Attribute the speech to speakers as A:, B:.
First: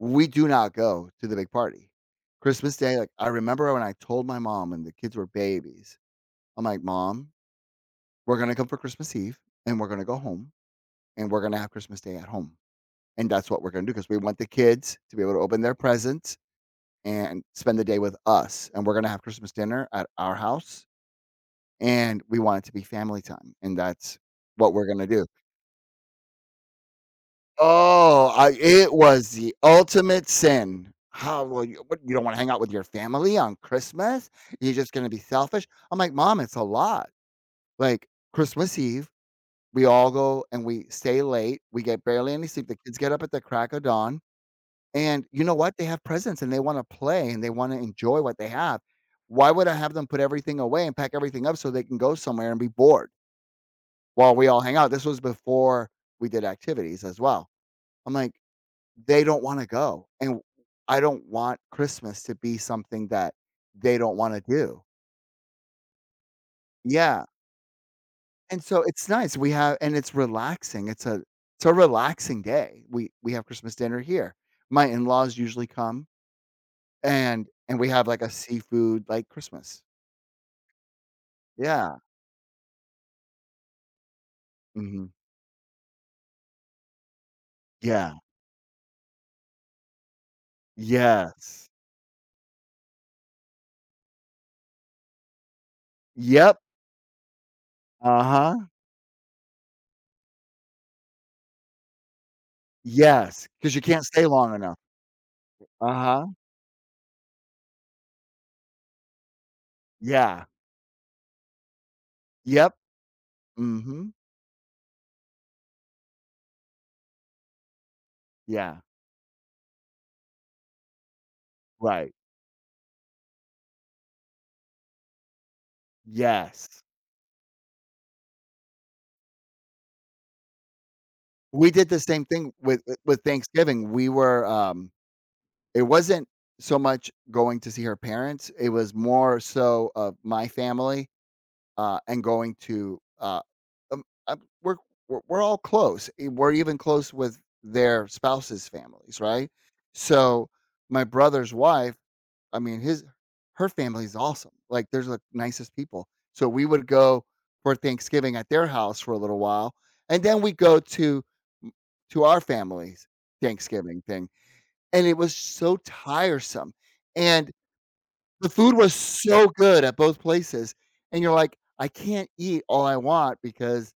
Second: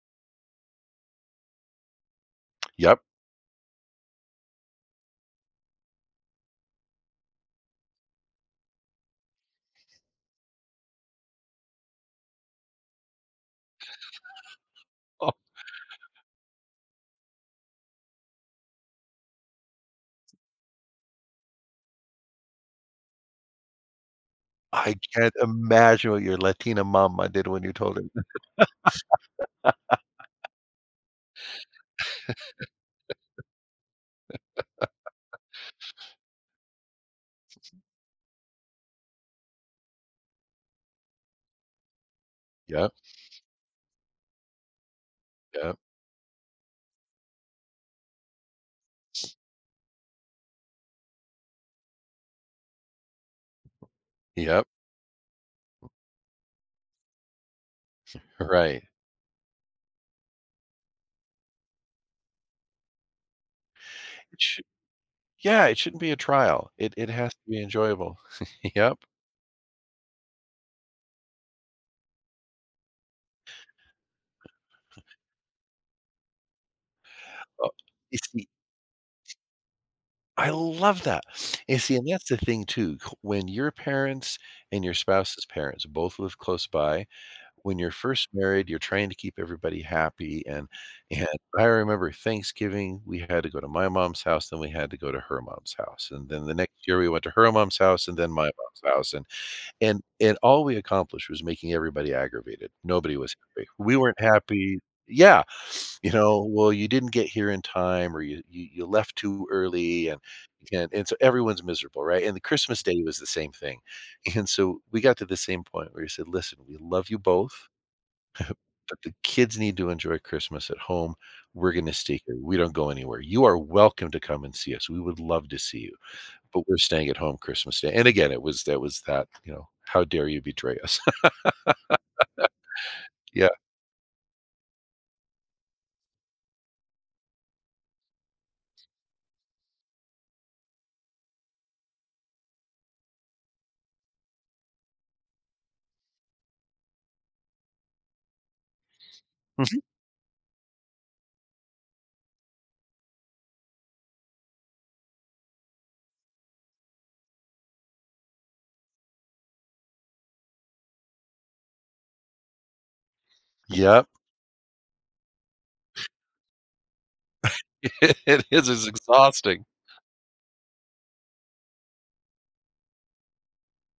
A: We do not go to the big party. Christmas Day,
B: Yep.
A: like, I remember when I told my mom and the kids were babies. I'm, like, "Mom, we're gonna come for Christmas Eve, and we're gonna go home, and we're gonna have Christmas Day at home. And that's what we're gonna do, 'cause we want the kids to be
B: Oh.
A: able to open their presents, and spend the day with us, and we're gonna have Christmas dinner at our house. And we want it to be family time, and that's what we're
B: I
A: gonna do."
B: can't imagine what your Latina mama did when you told her.
A: Oh, I it was the ultimate sin. "How will you what, you don't wanna hang out with your family on Christmas? You're just gonna be selfish?" I'm, like, "Mom, it's a lot, like, Christmas Eve, we all go and we stay late, we get barely any sleep, the
B: Yup.
A: kids get up at the crack of dawn, and you know
B: Yup.
A: what, they have presents, and they wanna play, and they wanna enjoy what they have. Why would I have them put everything away and pack everything up so they can go somewhere and be bored?" while we all
B: Yep.
A: hang out, this was before we did activities as well. I'm, like,
B: Right.
A: "They don't wanna go, and w I don't want Christmas to be something that they don't wanna
B: It sh
A: do."
B: yeah, it shouldn't be a trial. It it
A: Yeah.
B: has to be enjoyable.
A: And so
B: Yep.
A: it's nice, we have and it's relaxing, it's a it's a relaxing day. We we have Christmas dinner here. My in-laws usually come. And
B: Oh,
A: and we have
B: you
A: like a
B: see
A: seafood, like, Christmas.
B: I love that! And
A: Yeah.
B: see, and that's the thing too, c when your parents and your
A: Mhm.
B: spouse's parents both live close by, when you're
A: Yeah.
B: first married, you're trying to keep everybody happy, and and I
A: Yes.
B: remember Thanksgiving, we had to go to my mom's house, then we had to go to her mom's house, and then the
A: Yep.
B: next year we went to her mom's house and then my
A: Uh-huh.
B: mom's house, and, and and all we accomplished was making everybody aggravated. Nobody was
A: Yes,
B: happy.
A: 'cause you
B: We
A: can't
B: weren't
A: stay long enough.
B: happy Yeah. You
A: Uh-huh.
B: know, "Well, you didn't get here in time, or you you you left too early, and
A: Yeah.
B: you can" And so everyone's miserable, right, and the
A: Yep.
B: Christmas Day was the same thing.
A: Mhm.
B: And so we got to the same point where he said, "Listen, we love you both,
A: Yeah.
B: but the kids need to enjoy Christmas at home. We're gonna
A: Right.
B: stay here, we don't go anywhere, you are welcome to come and see us, we would love to see you, but we're
A: Yes.
B: staying at home Christmas Day." And again, it was, that was that, you know, "How dare you betray us?"
A: We did the same thing with uh, with
B: Yeah.
A: Thanksgiving, we were, um, it wasn't so much going to see her parents, it was more so of my family, uh, and going to, uh, um, uh, we're we're we're all close, e we're even close with their spouses' families, right?
B: Mhm.
A: So, my brother's wife, I mean, his her family is awesome, like, there's the nicest people, so we would go for Thanksgiving at their house for a little while, and then we go to m to our family's Thanksgiving
B: Yep.
A: thing. And it was so tiresome, and
B: It
A: the
B: is,
A: food
B: it's
A: was so
B: exhausting.
A: good at both places, and you're, like, "I can't eat all I want because"